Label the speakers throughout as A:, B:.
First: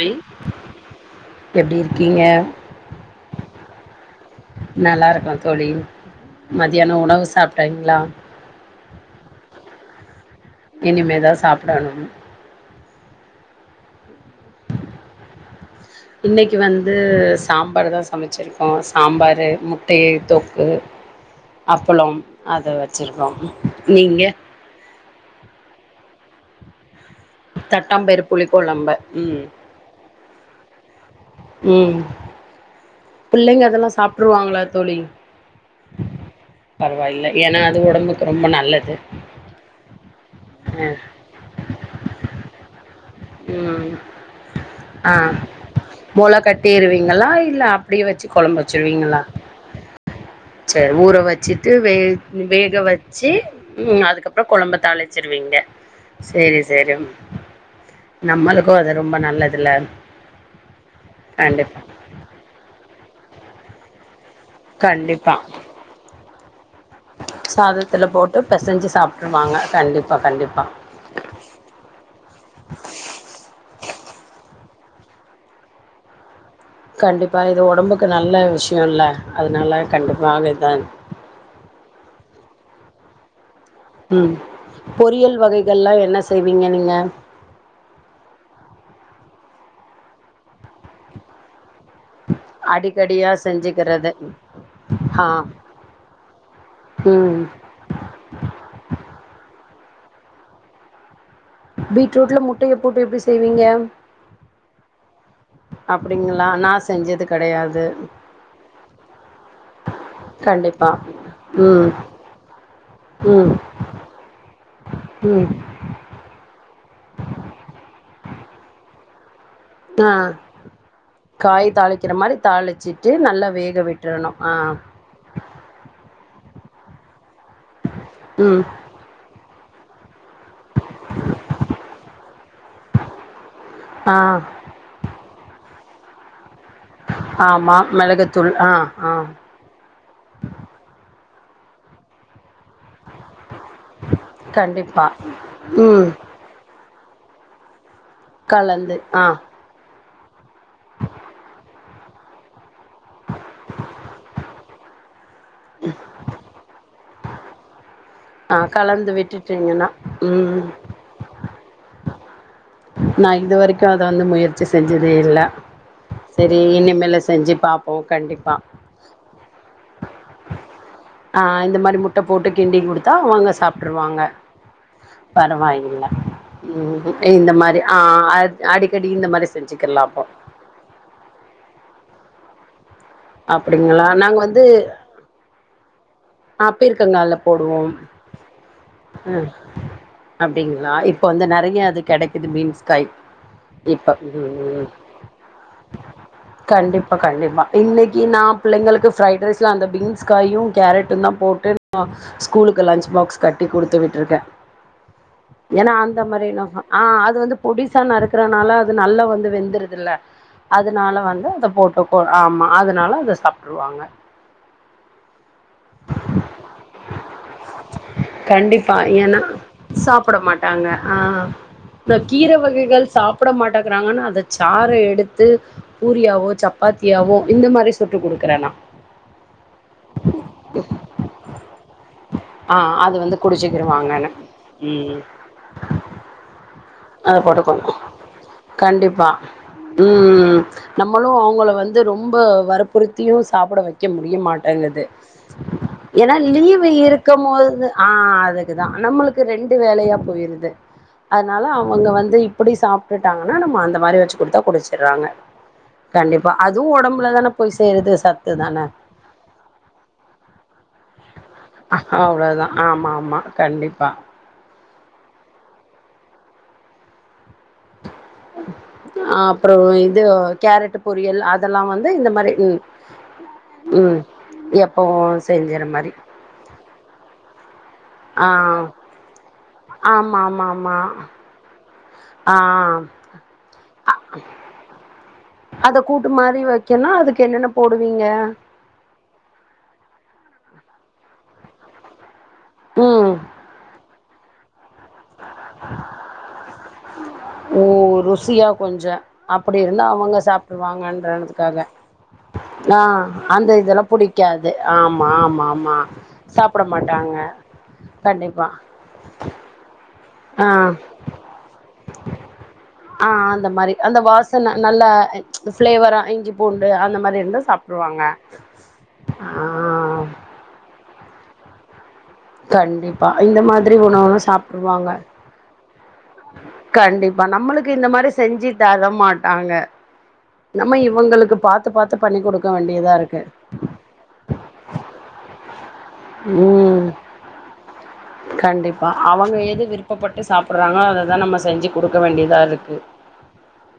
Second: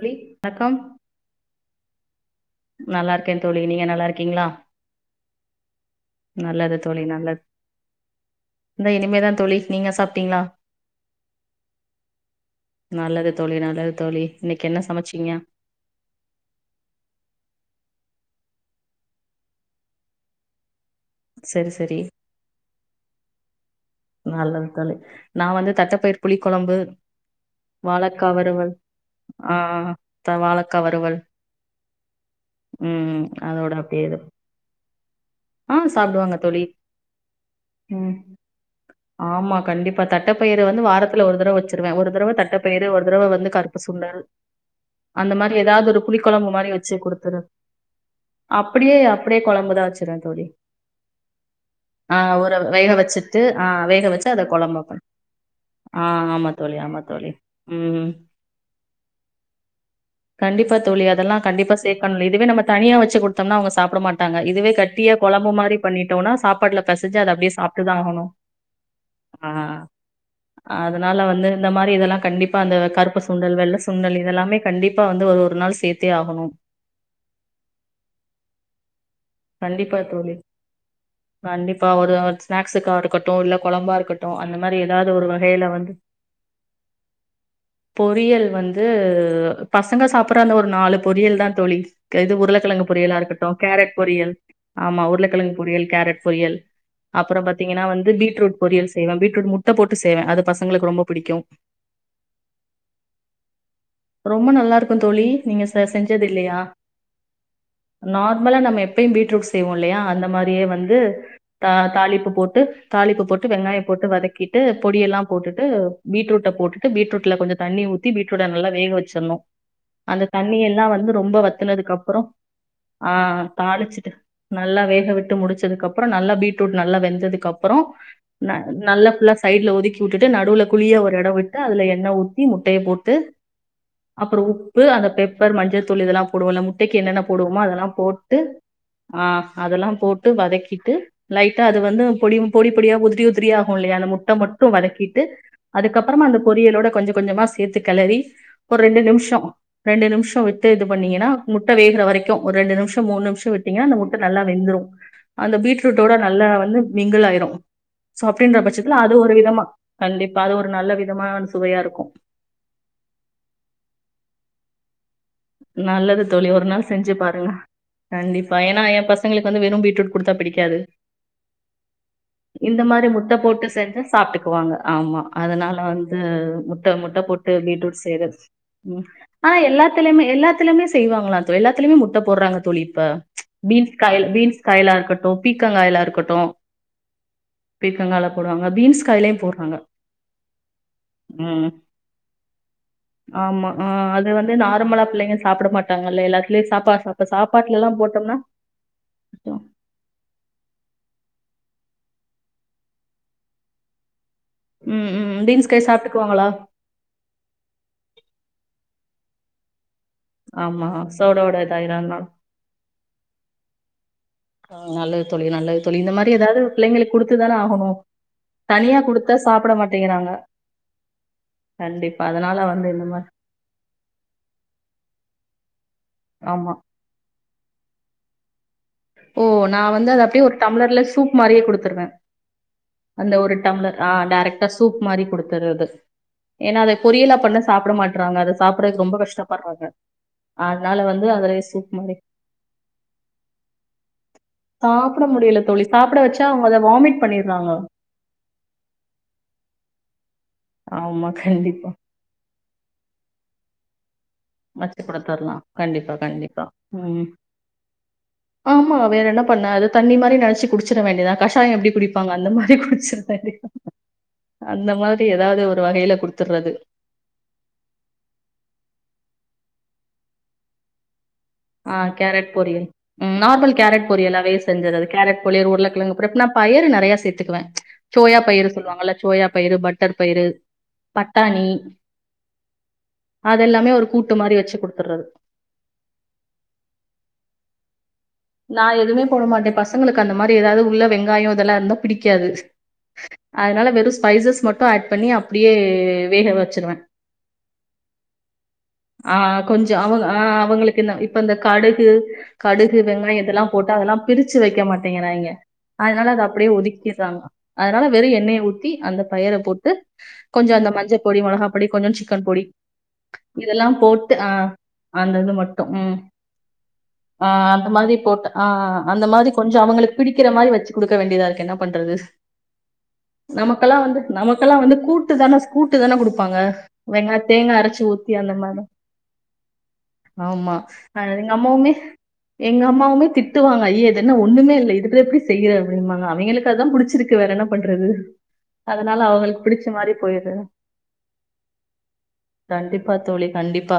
A: தோழி வணக்கம்
B: [inaudible] எப்டி இருக்கீங்க
A: நல்லா இருக்கே தோழி நீங்க நல்லா இருக்கீங்ளா
B: நல்லா இருக்கோ தோழி
A: நல்லது
B: மதியானோ
A: தோழி
B: உணவு
A: நல்லது
B: சாப்ட்டீங்களா
A: இந்த இனிமேதா தோழி நீங்க சாப்டீங்ளா
B: இனிமேதா சாப்டணு
A: நல்லது தோழி நல்லது தோழி என்ன சமச்சீங்க
B: இன்னக்கி வந்து சாம்பாரு தா சமச்சிருக்கோ சாம்பாரு முட்டய தொக்கு
A: சரி சரி
B: அப்பளோ அத வச்சிருக்கோ நீங்க
A: நல்லது தோழி நா வந்து தட்டப்பயிர் புளி கொழம்பு
B: தட்டாம்பயிரு புளிக்கோழம்பு உ
A: தா வாழக்கா வருவல்
B: உ பிள்ளைங்க
A: அதோட
B: அதெல்லா
A: அப்டியே இது
B: சாப்ட்ருவாங்களா தோழி
A: ஆ சாப்டுவாங்க தோழி
B: பரவாயில்ல ஏன்னா அது
A: உ
B: ஒடம்புக்கு ரொம்ப நல்லது
A: ஆமா கண்டிப்பா தட்ட பயிர வந்து
B: அ
A: வாரத்துல ஒரு தரவ வச்சிருவே ஒரு தரவ தட்ட பயர வர் இந்த தடவ வந்து கருப்பு
B: ம்
A: சுண்டல்
B: ஆ
A: அந்த மாரி ஏதாது ஒரு புளி
B: மொள
A: கொழம்பு மாரி வச்சு
B: கட்டிருவீங்களா
A: குடுத்துரு
B: இல்ல அப்டியே
A: அப்படியே அப்படியே கொழம்புதாவச்சு
B: சேரி ஊற வச்சுட்டு வே
A: ஆ ஊற
B: வேக வச்சு
A: வச்சுட்டு ஆ
B: உ
A: வேக வச்சு அத
B: அதுக்கப்றோ கொழம்ப
A: குழம்பா பண்
B: தாளிச்சிருவீங்க
A: ஆ ஆமா
B: சேரி
A: தோழி,
B: சேரி
A: ஆமா தோழி. ம்.
B: நம்மளுக்கு அது ரொம்ப நல்லதுல
A: கண்டிப்பா தோழி. அதெல்லாம்
B: கண்டிப்பா
A: சேர்க்கணும். இதுவே நம்ம தனியா வச்சு குடுத்தோம்னா அவங்க சாப்ட மாட் டாங்க இதுவே கட்
B: கண்டிப்பா
A: கொழம்பு மாரி பண்ணிட்டோனா சாப்பாட்ல பெசஞ்சு அது அப்டியே அத சாப்டுதா
B: சாதத்துல
A: ஆகணு
B: போட்டு பெசஞ்சு
A: ஆ
B: சாப்ட்ருவாங்க கண்டிப்பா கண்டிப்பா
A: அதனால வந்து இந்த மாரி இதல்லா கண்டிப்பா அந்த கருப்பு சுண்டல் வெள்ள சுண்டல் இதெல்லாமே கண்டிப்பா வந்து அது ஒரு நாள் சேத்தே ஆகணு
B: கண்டிப்பா இது ஒடம்புக்கு நல்ல விஷ்யோல்ல
A: கண்டிப்பா தோழி கண்டிப்பா ஒரு [unintelligible] ஸ்னாக்ஸுக்கா இருக்கட்டு இல்ல கொழம்பா இருக்கட்டு
B: ம்
A: அந்த மாரி ஏதாது ஒரு
B: பொரியல்
A: வகையில வந்து
B: வகைகள்லா என்ன செய்வீங்க நீங்க
A: பொறியல் வந்து பசங்க சாப்பிட்ற அந்த ஒரு நாலு பொரியல் தா தோழி கது உருளக்கெழங்கு பொரியலா
B: அடிக்கடியா
A: இருக்கட்டு கேரட்
B: செஞ்சுக்கிறது
A: பொரியல் ஆமா
B: ஆ
A: உருளக்கெழங்கு பொறியல் கேரட் பொறியல்
B: ம்
A: அப்பறம் பாத்தீங்கன்னா வந்து பீட்ரூட் பொரியல் செய்வ பீட்ரூட் முட்ட போட்டு செய்வ அது பசங்களுக்கு ரொம்ப பிடிக்கு
B: பீட்ரூட்ல முட்டையப் போட்டு எப்டி செய்வீங்க
A: ரொம்ப நல்லா இருக்கு தோழி நீங்க செ செஞ்சது
B: அப்டிங்களா
A: இல்லையா
B: நா செஞ்சது கெடையாது
A: நார்மலா நம்ம எப்பையும் பீட் செய்வோ இல்லையா அந்த மாரியே
B: கண்டிப்பா
A: வந்து தா
B: ம்
A: தாலிப்பு போட்டு தாலிப்பு போட்டு
B: ம்
A: வெங்காயோ போட்டு வதக்கிட் ட்டு பொடியெல்லாம்
B: ம்
A: போட்டுட்டு பீட்ரூட்ட போட்டுட் டு பீட்ரூட்ல கொஞ்சோ தண்ணி ஊத்தி பீட்ரூட்ட நல்லா வேக வெச்சுரணு
B: ஆ காய்
A: வத்துனதுக்கு
B: தாளிக்கிற
A: அப்புறோ
B: மாரி
A: ஆ
B: தாளுச்சிட்டு நல்லா வேக
A: தாளிச்சுட்டு
B: விட்றனு
A: நல்லா வேக விட்டு முடுச்சதுக்கப்பறோ நல்லா பீ பீட்ரூட் நல்லா வெந்ததுக் கப்புறோ ந
B: ம்
A: நல்லப் பிலஸ் சைடுல ஒதுக்கி உட்டுட்டு நடுவுல குளியா ஒரு எடோ விட்டு அதுல எண்ண ஊத்தி முட்டைய போட்டு
B: ஆ
A: அப்புறோ உப்பு அந்த பெப்பர் மஞ்சள் தூள் இதெல்லா போடுவல்ல முட் முட்டைக்கு என்னென்ன போடுவோமோ
B: ஆமா
A: அதெல்லாம் போட்டு
B: மிளகுத்தூள் ஆ
A: ஆ அதெல்லாம் போட்டு வதக்கிட்டு லைட்டா அது வந்து பொடி பொடி பொடியா உது உதிரி உதிரியாகு இல்லையா அந்த முட்ட மட்டு
B: கண்டிப்பா
A: வதக்கிட்டு
B: ம்
A: அதுக்கப்புறமா அந்த பொரியலோட கொஞ்சோ கொஞ்சமா சேத்துட் கெலறி ஒரு
B: கலந்து
A: ரெண்டு
B: ஆ
A: நிம்ஷோ ரெண்டு நிம்ஷ் சோ விட்டு இது பண்ணீங்கன்னா முட்ட வேகுற வரைக்கு ஒரு ரெண்டு நிம்ஷோ மூணு நிம்ஷோ விட் பத்தீங்கன்னா அந்த முட்ட நல்லா வெந்துரு அந்த பீட்ரூட்டோட நல்லா வந்து மிங்குள் ஆயிர் [unintelligible]
B: ஆ
A: சப்டேன்ற பட்சத்துல
B: கலந்து
A: அது ஒரு விதமா
B: விட்டுட்டீங்கன்னா
A: கண்டிப்பா அது
B: ம்
A: ஒரு நல்ல விதமான சுவையா இருக்கு
B: நா இது வரைக்கு அத வந்து முயற்சி செஞ்சிரு
A: நல்லது தோழி ஒரு நாள் செஞ்சு பாருங்க கண்டிப்பா ஏன்னா என் பசங்களுக்கு வந்து வெரும் பீட்ரூட் குடுத்தா பிடிக்காது
B: ஆ இந்த மாரி முட்ட போட்டு கிண்டி
A: இந்த மாரி
B: குடுத்தா
A: முட்ட
B: அவங்க
A: போட்டு செஞ்சா
B: சாப்டுருவாங்க
A: சாப்ட்டுக்குவாங்க ஆமா அதனால
B: பரவாயில்ல
A: வந்து முட்ட
B: ம்
A: முட்ட
B: இந்த
A: போட்டு
B: மாரி ஆ
A: பீட்ரூட் செய்றது
B: அத் அடிக்கடி இந்த மாரி செஞ்சுக்கிரலா அப்போ
A: எல்லாத்துலமே செய்வாங்களா தோழி எல்லாத்துலையுமே முட்ட போடுறாங்க தோழி இப்ப பீன்ஸ்
B: அப்டிங்களா
A: காய்
B: நாங்க
A: பீன்ஸ்
B: வந்து
A: காய்லா இருக்கட்டு பீக்கங்காய்லா இருக்கட்டு
B: ஆ பீர்க்கங்கால போடுவோ
A: பீக்கங்கால போடுவாங்க பீன்ஸ் காய்லயு
B: ம்
A: போட்றாங்க
B: அப்டிங்களா இப்ப வந்து
A: ம்
B: நெறைய அது கெடைக்குது பீன்ஸ் காய் இப்ப ம் ம்
A: புள்ளைங்க சாப்புட மாட்டாங்கல்ல எல்லாத்லயு சாப்பா சாப்டு சாப்பாட்லல்லா போட்
B: எ‌ன்னா புள்ளங்களுக்கு ஃப்ரைட் ரைஸ்ல அந்த பீன்ஸ் காயு கேரட்டுந்தா போட் டு நா ஸ்கூலுக்கு லன்ச் பாக்ஸ் கட்டி குடுத்து விட்ருக்கே
A: ம் ம் பீன்ஸ் காய்
B: எனா அந்த
A: சாப்ட்டுக்குவாங்களா
B: மாரினொ ஹ ஆ அது வந்து பொடிசா நறுக்குறனால நல்லா வந்து வெந்துருதுல்ல
A: ஆமா
B: அதுனால வந்து
A: சோடோட
B: அத
A: இதாயிரு
B: போட்டுபொ
A: அதனால
B: ஆமா அது னால அத சாப்ட்ருவாங்க
A: ம் நல்லது தோழி நல்லது தோழி இந்த மாரி எதாது பிள்ளைங்களுக் குடுத்துதானெ ஆகணு
B: கண்டிப்பா
A: தனியா குடுத்தா
B: ஏன்னா
A: சாப்பேட மாட்டெங்கிறாங்க
B: சாப்ட மாட்டாங்க ஆ இந்த
A: கண்டிப்பா
B: கீர
A: அதனால வந்து
B: வகைகள்
A: இந்த மாரி
B: சாப்ட து பூரியாவோ
A: ஆமா
B: சப்பாத்தியாவோ இந்த மாரி சுட்டு குடுக்குறே நா
A: ஓ நா வந்து அத அப்டியே ஒரு டம்ளர்ல சூப் மாரியே குடுத்துருவே
B: ஆ அது
A: அந்த
B: வந்து
A: ஒரு டம்ளர் ஆ
B: குடிச்சுக்கிருவாங்கன்னு
A: டேரெக்டா சூப்
B: ம்
A: மாரி குடுத்தர்றது ஏனா அத பொரியலா பண்ண சாப்டமாட்றாங்க அத சாப்றதுக்கு ரொம்ப
B: கண்டிப்பா
A: கஷ்டப்பர்றாங்க அதனால வந்து அதுலயே சூப் மாரி
B: ம்ப வற்புறுத்தியு சாப்புட வைக்க முடிய மாட்டேங்குது
A: சாப்பிட முடியல தோழி சாப்பிட
B: ஏனா
A: வச்சா அவங்க அத
B: லீவு
A: வாமிட்
B: இருக்கம்
A: பண்ணிடுறாங்க
B: து ஆ அதுக்குதா நம்மளுக்கு ரெண்டு வேலயா பொயிரு து
A: ஆமா
B: அதனால
A: கண்டிப்பா
B: அவங்க வந்து இப்பிடி சாப்டு டாங்கனா நம்ம அந்த மாரி வச்சு குடுத்தா
A: வச்சு
B: குடிச்சிடுறாங்க
A: குடுத்தர்லா கண்டிப்பா கண்டிப்பா
B: அதுவும்
A: ம்
B: ஒடம்புல தான போய் சேருது சத்து தான
A: ஆமா வேற என்ன பண்ண அது தண்ணி மாரி நெனச்சு குடுச்சுற வேண்டியதா அ க சாயொ எப்டி குடிப்பாங்க அந்த
B: அவ்ளோதா
A: மாரி
B: ஆமா
A: குடுச்சிர
B: ஆமா
A: வேண்டியதா
B: கண்டிப்பா
A: அந்த மாரி எதாவ்து ஒரு வகைல குடுத்துர்றது
B: அ அப்ற இது கேரட்டு பொ
A: ஆ கேரட் பொரியல் ம் நார்மல் கேரட்
B: ம்
A: பொரியலாவே செஞ்சுறது
B: எப்பவும்
A: கேரட் பொரியல்
B: செஞ்சுற மாரி
A: உருளக்கெழங்குப்றப் நா பயறு நெறைய சேத் துக்குவே சோயா
B: ஆ
A: பயிறு சொல்வாங்கல சோயா பயிறு பட்டர்
B: ஆமா
A: பயிறு
B: ஆமா ஆமா
A: பட்டாணி
B: ஆ
A: அதெல்லாமே ஒரு கூட்டு மாரி வச்சு குடுத்துர்றது
B: ரி வக்கன்னா அதுக்கு என்னன போடு
A: நா எதுமே போட மாட்டே பசங்களுக் கந்தமாரி எதாது உள்ள வெங்காயொ இதெல்லா இருந்தா பிடிக்காது
B: ம்
A: அதுனால வெறு ஸ் பைசஸ் மட்டு ஆட் பண்ணி அப்டியே வேக வச்
B: ஓ ருசியா கொஞ்சொ
A: ஆ
B: அப்படி
A: கொஞ்சோ
B: இருந்தா அவங்க
A: ஆ அவங்களுக்கு
B: சாப்ட்ருவாங்கன்றதுக்காக நா
A: வெங்காயதெல்லா போட்டு அதெல்லா பிரிச்சு வைக்க
B: ஆமா
A: மாட்டேங்கிறாய்ங்க
B: ஆமா ஆமா
A: அதனால அத அப்டியே
B: சாப்ட மாட்டாங்க
A: ஒதுக்கிற்றாங்க அதனால வெறு எண்ணெய
B: கண்டிப்பா
A: ஊத்தி அந்த பயிர போட்டு
B: ஆ
A: கொஞ்சம் அந்த மஞ்சள் பொடி, மொளகாப் பொடி, கொஞ்சம் சிக்கன் பொடி
B: ஆ அந்த மாரி
A: இதெல்லாம்
B: அந்த
A: போட்டு ஆ
B: வாசன நல்ல
A: அந்த இது மட்டும்.
B: பிளேவரா இஞ்சி பூண்டு அந்த மாரி இருந்தா சாப்ட்
A: ந்த மாரி போட் ஆ அந்த மாரி கொஞ்சொ அவங்களுக்கு பிடிக்கிற மாரி வச்சுக் குடு குடுக்க வேண்டியதா இருக்கு என்ன பண்றது
B: கண்டிப்பா இந்த மாதிரி
A: நமக்கெல்லாம் வந்து
B: உணவுலா
A: நமக்கெல்லாம் வந்து
B: சாப்ட்ருவாங்க
A: கூட்டு தான கூட்டு தான குடுப்பாங்க. வெங்காய
B: கண்டிப்பா
A: தேங்கா
B: நம்மளுக்கு
A: அரைச்சு
B: இந்த மாரி
A: ஊத்தி அந்த
B: செஞ்சு
A: மாரி.
B: தர மாட்டாங்க
A: ஆமா.
B: நம்ம
A: அ எங்க
B: இவங்களுக்கு
A: அம்மாவுமே
B: பாத்துப் பாத்து பண்ணி குடுக்
A: எங்க அம்மாவுமே திட்டுவங்க ஐய இதென்ன ஒன்னுமே இல்ல இதுல எப்படி செய்ய உண்மதா அவிங்களுக்கு எனக்கு அதுதா
B: ம்
A: புடிச்சிருக்கு வேற என்ன பண்றது
B: கண்டிப்பா
A: அதனால
B: அவங்க
A: அவங்களுக்கு
B: எது
A: பிடிச்ச மாரி
B: விருப்பப்பட்டு
A: போயிற
B: சாப்புட்றாங்களோ அததா நம்ம செஞ்சு குடுக்க வேண்டியதா இருக்கு
A: கண்டிப்பா தோலி கண்டிப்பா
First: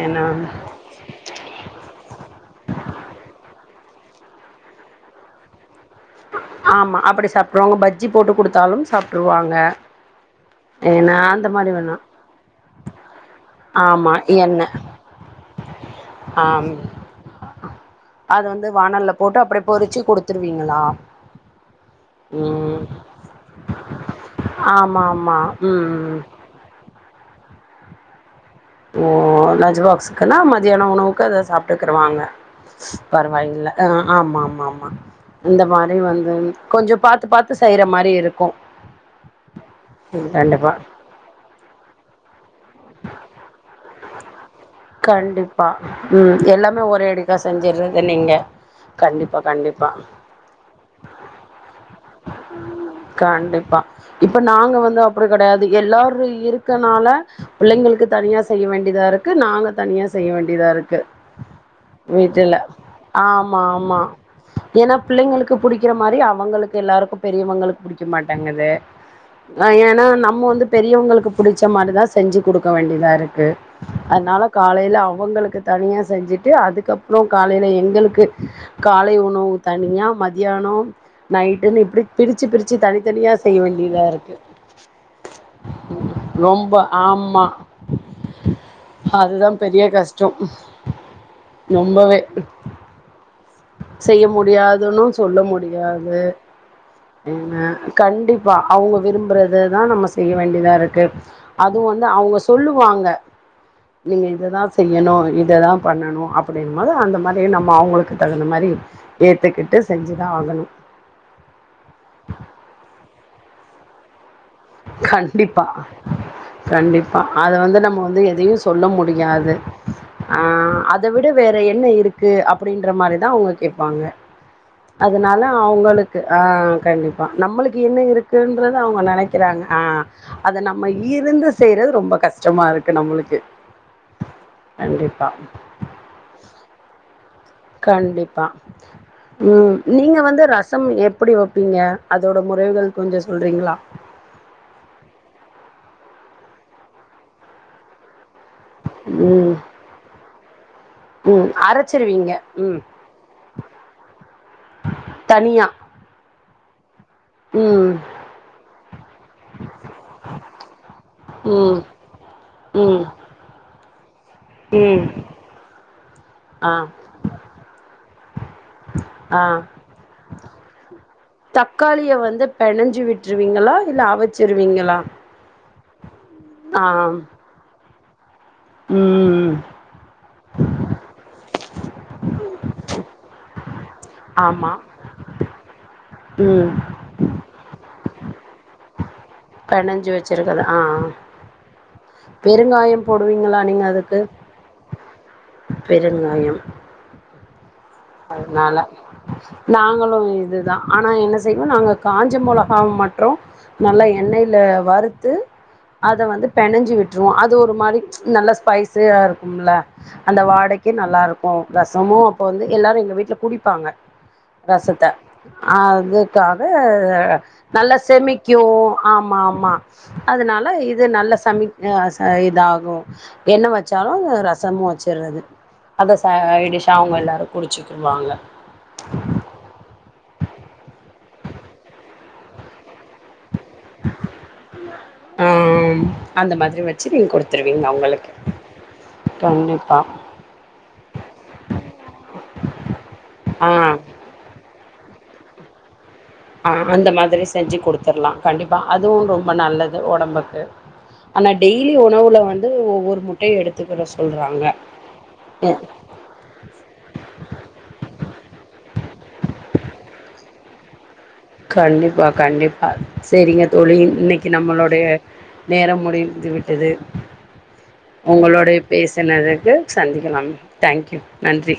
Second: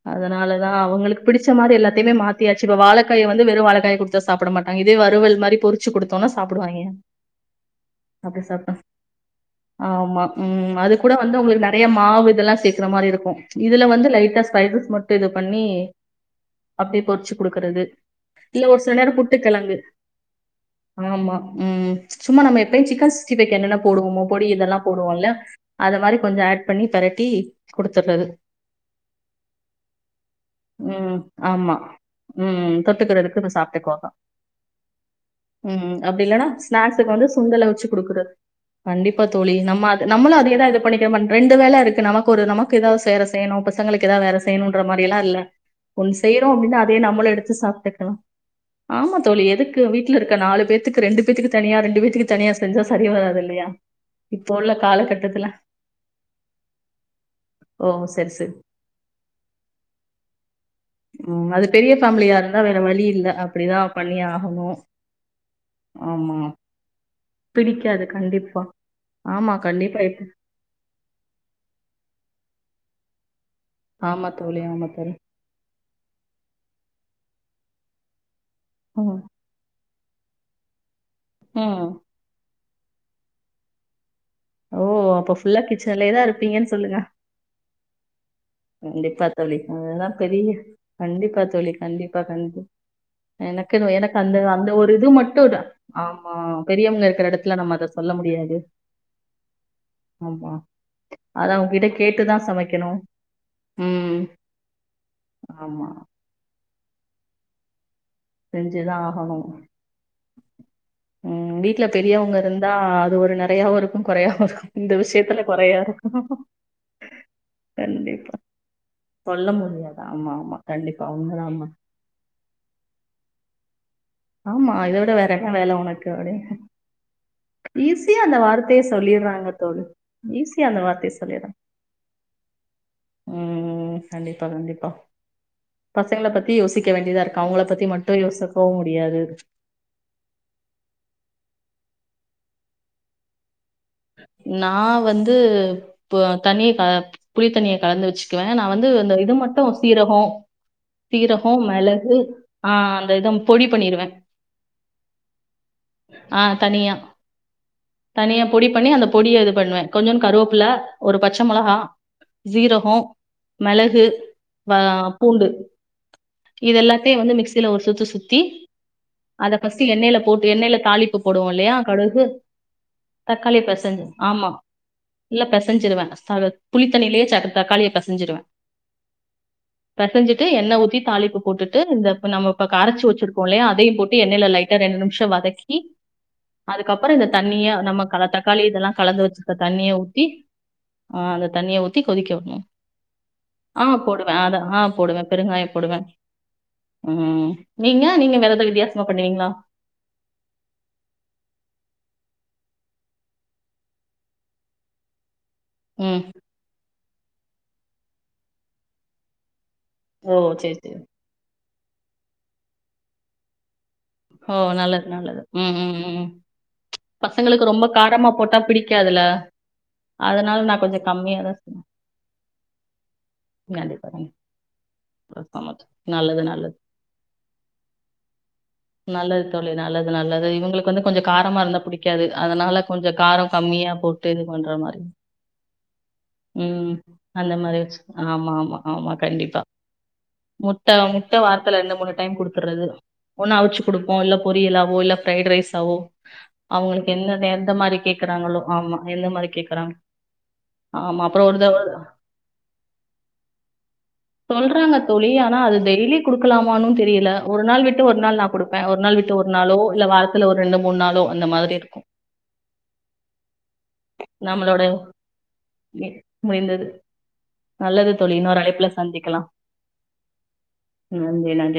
B: ஏன்னா
A: அதனாலதா அவங்களுக்கு பிடிச்ச மாரி எல்லாத்தையுமே மாத்தியாச் இப்ப வாழகாய வந்து வெரு வாழகாய குடுத்தா சாப்ட மாட்டங்க இதே வறுவல் மாரி பொறுச் ச்சி குடுத்தோனா சாப்டுவாய்ங்க
B: ஆமா அப்டி சாப்ட்ருவாங்க பஜ்ஜி போட்டு
A: அப்றொ சாப்பற்றே
B: குடுத்தாலும் சாப்ட்ருவாங்க
A: ஆமா ம் அது கூட
B: ஏன்னா
A: வந்து
B: அந்த
A: ஒங்களுக்கு
B: மாரி
A: நறைய
B: வேணா
A: மாவு இதெல்லா சேக்குற மாரி இருக்கு இதுல வந்து
B: ஆமா
A: லைட்டா
B: எண்ணெ
A: ஸ்பைஸஸ் மட்டு இது பண் நீ
B: ஆம்
A: க்குறது
B: அது
A: இல்ல
B: வந்து
A: ஒரு சில நேரோ
B: வானல்ல
A: புட்டு
B: போட்டு அப்டியே
A: கெழங்கு
B: பொறிச்சு குடுத்துருவீங்களா
A: ஆமா ம் சும்மா நம்ம
B: ம்
A: எப்பயு சிக்கன் சிக்ஸ்ட்டி பைஃக்கு என்னென்ன போடுவோமோ பொடி இதெல்லா
B: ஆமா
A: போடுவோல்ல
B: ஆமா
A: அத மாரி
B: ம்
A: கொஞ்சொ ஆட் பண்ணி ணிப் பெரட்டி குடுத்துற்றது
B: ஓ லஞ்ச் பாக்ஸுகுன்னா மதியான
A: ம்.
B: உணவுக்கு அத
A: ஆமா.
B: சாப்டுக்குறுவா
A: ம் தொட்டுக்கிறதுக்கு இத சாப்ட்டுக்குவாங்க
B: ஆமா ஆமா ஆமா இந்த
A: ம்
B: மாரி
A: ம் அப்டி
B: வந்து
A: இல்லன்னா
B: கொஞ்ச
A: ஸ்நாக்ஸுக்கு வந்து
B: பாத்து பாத்து
A: சுண்டல வச்சு
B: செய்ற மாரி
A: குடுக்குறது
B: இருக்கு
A: கண்டிப்பா தோலி நம்ம அது
B: ம்
A: நம்மளு அதயே தா
B: கண்டிப்பா
A: இது பண்ணிட்டு பட் ரெண்டு வேல இருக்கு நமக்கு ஒரு நமக்கு ஏதாவது செய்ற செய்யணு இப்ப ஸ் பசங்களுக்கு எதா வேற ச செய்யணுன்ற மாரியெல்லா இல்ல
B: கண்டிப்பா
A: ஒன்னு
B: ம்
A: செய்யறோ அப்டின்னா
B: எல்லாமே
A: அத் தையே நம்மலு
B: ஒரேடிக்கா
A: எடுத்து
B: செஞ்சிர்றது
A: சாப்டுக்கலா
B: நீங்க
A: ஆமா
B: கண்டிப்பா
A: தோலி எதுக்கு
B: கண்டிப்பா
A: வீட்டலருக்க நாலு பேத்துகு ரெண்டுபேத்துகு தனியா ரெண்டுபேத்துகு தனியா செ
B: கண்டிப்பா இப்ப
A: உள்ள
B: நாங்க வந்து அப்படி
A: காலகட்டத்துல.
B: கெடையாது எல்லாரு இருக்கனால
A: ஓ!
B: பிள்ளைங்களுக்கு
A: சரி,
B: தனியா
A: சரி.
B: செய்ய வேண்டியதா இருக்கு நாங்க தனியா செய்ய வேண்டியதா இருக்கு
A: ம். அது பெரிய ஃபேமிலியா
B: வீட்டுல
A: இருந்தா வேற வழி இல்ல.
B: ஆமா
A: அப்படிதான்
B: ஆமா
A: பண்ணியே ஆகணும்.
B: ஏன்னா பிள்ளைங்களுக்கு புடிக்கிற மாரி
A: ஆமா.
B: அவங்களுக்கு எல்லாருக்கு பெரியவங்களுக் புடிக்க
A: பிடிக்காது. கண்டிப்பா.
B: மாட்டேங்குது
A: ஆமா.
B: ஆ
A: கண்டிப்பா.
B: ஏன்னா
A: இப்ப
B: நம்ம வந்து பெரியவங்களுக்கு புடிச்ச மாரிதா செஞ்சு குடுக்க வேண்டியதா இருக்கு க்கு
A: ஆமா
B: அதனால
A: தோழி, ஆமா
B: காலைல
A: தோழி.
B: அவங்களுக்கு தனியா செஞ்சுட்டு அதுக்கப்றொ காலைல எங்களுக்கு காலை
A: ம்.
B: உணவு தனியா மதியானோ நைட்டுனு
A: ம்.
B: இப்டி பிரிச் பிரிச்சு தனித்தனியா செய்ய வேண்டியதா இருக்கு
A: ஓ அப்ப ஃபுல்லா கிச்சன்லயேதா இருப்பீங்கன்
B: ரொம்ப
A: சொல்லுங்க
B: ஆமா
A: கண்டிப்பா
B: அதுதா
A: தோழி
B: பெரிய
A: அது தா
B: கஷ்டோ
A: பெரிய விஸ் கண்டிப்பா தோழி
B: ரொம்பவே
A: கண்டிப்பா கண்டிப்பா எனக்குன்னு எனக்கு
B: செய்ய
A: அந்த அந்த ஒரு
B: முடியாதுன்னு
A: இது
B: சொல்ல
A: மட்டும் தான்.
B: முடியாது
A: ஆமா. பெரியவங்க இருக்கிற
B: என்ன
A: இடத்துல நம்ம அத சொல்ல முடியாது.
B: கண்டிப்பா அவுங்க விரும்புறதுதா நம்ப செய்ய
A: ஆமா.
B: வேண்டியதா இருக்கு
A: அத
B: அதுவு
A: அவங்ககிட்ட
B: வந்து
A: கேட்டு
B: அவுங்க
A: தான் சமைக்கணும்.
B: சொல்லுவாங்க
A: ம்.
B: நீங்க இததா செய்யணு இததா
A: ஆமா.
B: பண்ணணு அப்டி இதுமலு அந்த மாரி நம்ப அவுங்களுக்கு
A: செஞ்சுதா ஆகணு
B: ஆகணு
A: ம் வீட்ல பெரியவங்க இருந்தா அது ஒரு நெறையா இருக்கு குறையா இருக்கு
B: கண்டிப்பா கண்டிப்பா அத வந்து நம்ம வந்து
A: கண்டிப்பா.
B: எதையு சொல்ல
A: சொல்ல
B: முடியாது
A: முடியாது. ஆமா,
B: ஆ
A: ஆமா. கண்டிப்பா
B: அத விட
A: உண்மதான்.
B: வேற
A: ஆமா.
B: என்ன இருக்கு அப்டின்ற மாரி தா உங்ககி பாங்க
A: ஆமா. இத விட வேற
B: அதனால
A: என்ன வேல உனக்கு?
B: அவங்களுக்கு ஆ
A: அப்டின்னு.
B: கண்டிப்பா நம்மளுக்கு என்ன
A: ஈஸியா அந்த
B: இருக்குன்றது
A: வார்த்தைய
B: அவங்க நினைக்க
A: சொல்லிடுறாங்க
B: கிறாங்க ஆ
A: தோழி
B: அத
A: ஈஸியா அந்த
B: நம்ம
A: வார்த்தைய
B: இருந்து
A: சொல்லிடுறாங்க
B: செய்யறது ரொம்ப கஷ்டமா இருக்கு நம்மளுக்கு
A: ம் கண்டிப்பா
B: கண்டிப்பா
A: பசங்கள பத்தி யோசிக்க வேண்டியதா இருக்கு அவங்கள பத்தி மட்டு
B: கண்டிப்பா
A: யோசிப்போ
B: ம் நீங்க வந்து ரசம் எப்படி வப்பீங்க அதோட முறைகள் கொஞ்ச சொல்கிறீங்களா
A: நா வந்து பு தணி அ புளித்தண்ணியை கலந்து வச்சு க்வே நா வந்து இந்த இது
B: ம்,
A: மட்டு சீரகம் சீரக
B: ம்.
A: மெளகு
B: அரைச்சிருவீங்க.
A: ஆ
B: ம்.
A: அந்த இத பொடி பண்ணிருவே
B: தனியா.
A: அ தனியா
B: ம்
A: டி பண்ணி அந்த பொடிய இது பண்ணுவே கொஞ்சுன் கருவப்புல ஒரு பச்ச மொளகா
B: ம்,
A: சீரக
B: ம்,
A: மெளகு வ
B: ம்.
A: பூண்டு
B: ஆ,
A: இத எல்லாத்தியு வந்து மிக்சியில ஒரு சுத்துசுத்தி
B: ஆ.
A: அத ஃப்ஸ்ட் எண்ணெல போட்டு எண்ணெல தாளிப்பு போடுவோலியா
B: தக்காளிய
A: கடுகு
B: வந்து பெனஞ்சு
A: தக்காளி
B: விட்டுருவீங்களா?
A: பெசஞ்
B: இல்ல
A: ஆமா
B: அவிச்சிருவீங்களா?
A: இல்ல பெசஞ்சிருவே
B: ஆ.
A: புளித்தண்ணியிலயே சக்க தக்கா காளியா பெசஞ்சி்டுவே
B: ம்.
A: பெசஞ்சிட்டு எண்ணெ ஊத்தி தாலிப்பு போட்டுட்டு இந்த நம்ம கரைச்சி வச்சிருக்கோல்லயா அதையு போட் டு எண்ணெய
B: ஆமா.
A: லைட்டா ரெண்டு நிமிஷ வதக்கி
B: ம்.
A: அதுக்கப்ற இந்த தண்ணிய நமக் கலத்தக்காளி இதல்லா கலந்து வச்ச ந்த தண்ணிய ஊத்தி ஆ அந்த தண்ணிய ஊத்தி கொதிக்க விடணும்
B: பெருங்காயம் போடுவீங்களா நீங்க
A: ஆ
B: அதுக்கு?
A: போடுவே அத ஆ போடுவே பெருங்காயம் போடுவே
B: பெருங்காயம்.
A: ம் நீங்க நீங்க வேற எதாவது
B: அதனால
A: வித்தியாசமா பண்ணுவீங்களா
B: நாங்களு இதுதா ஆனா ஆன செய்வோ நாங்க காஞ்சம்முலக அ மற்றும் நல்லா எண்ணெயில வறுத்து
A: ம்
B: அத வந்து பெனஞ்சு விட் ருவோ அது ஒரு மாரி நல்ல ஸ்பைஸியா இருக்கும்ல
A: ஓ
B: அந்த
A: சரி
B: வாடைக்கு
A: சரி
B: நல்லா இருக்கு ரசமு அப்போ வந்து எல்லாரு எங்க வீட்ல குடிப்பாங்க
A: ஓ
B: ரசத்த
A: நல்லது நல்லது ம் ம் ம்
B: அதுக்காக
A: பசங்களுக்கு ரொம்ப
B: நல்லா
A: காரமா போட்டா
B: செமிக்கு
A: பிடிக்காதுல
B: ஆமா ஆமா அதனால
A: நான்
B: இது
A: கொஞ்சம்
B: நல்லா
A: கம்மியா தான்
B: சமை
A: செய்வேன்
B: அ ச இதாகு என்ன
A: கண்டிப்பா
B: வச்சாலு ரசமும் வச்சடுறது
A: கண்டிப்பா சமைச்சு
B: அத ச
A: நல்லது நல்லது
B: டிஷா அவங்க எல்லாருக் சக்கிரவாங்க
A: நல்லது தோழி நல்லது நல்லது இவங்களுக்கு வந்து கொஞ்ச காரமா இருந்தா பிடிக்காது அதனால கொஞ்ச காரம் கம்மியா போட்டு இது பண்ற மாரி
B: ஆ அந்த மாதிரி
A: உம்
B: வச்சு நீங்க
A: அந்த
B: குடுத்துருவீங்க
A: மாரிச்சு
B: அவுங்களுக்கு
A: ஆமா ஆமா ஆமா கண்டிப்பா முட்ட முட்ட வார்த்தில ரெண்டு மூணு டைம் கொடுத்துடுறது ஒண்ணா
B: ஆ
A: அவுச்சு கொடுப்போ இல்ல பொரி லாவோ இல்ல ஃப்ரைட் ரைஸ் வொ
B: ஆ அந்த மாதிரி செஞ்சு குடுத்துடலா
A: கேக்குறாங்களோ
B: கண்டிப்பா
A: ஆமா
B: அதுவு
A: எந்த மாதிரி
B: ரொம்ப
A: கேக்குறாங்க
B: நல்லது உடம்புக்கு
A: ஆமா
B: ஆனா
A: அப்புறம் ஒரு தடவை
B: டெய்லி உணவுல வந்து ஒவ்வொரு முட்டையு எடுத்துக்கற சொல்றாங்க
A: தோழி. ஆனா அது
B: உம்
A: டு ஒரு நாள் நா கொடுப்பே ஒரு நாள் விட்டு ஒரு நாளோ இல்ல வாரத்துல ஒரு ரெண்டு மூணு நாளோ அந்த மாதிரி இருக்கும்.
B: கண்டிப்பா கண்டிப்பா சேரிங்க தோழி இன்னைக்கு
A: நம்மளோட
B: நம்மளுடைய நேரம் முடிஞ்சு
A: முடிந்தது.
B: விட்டது
A: நல்லது தோழி. இன்னொரு
B: உங்களளுடைய
A: அழைப்புல சந்திக்கலாம்.
B: பேசனதுக்கு சந்திக்கலாம் தேங்க்யூ நன்றி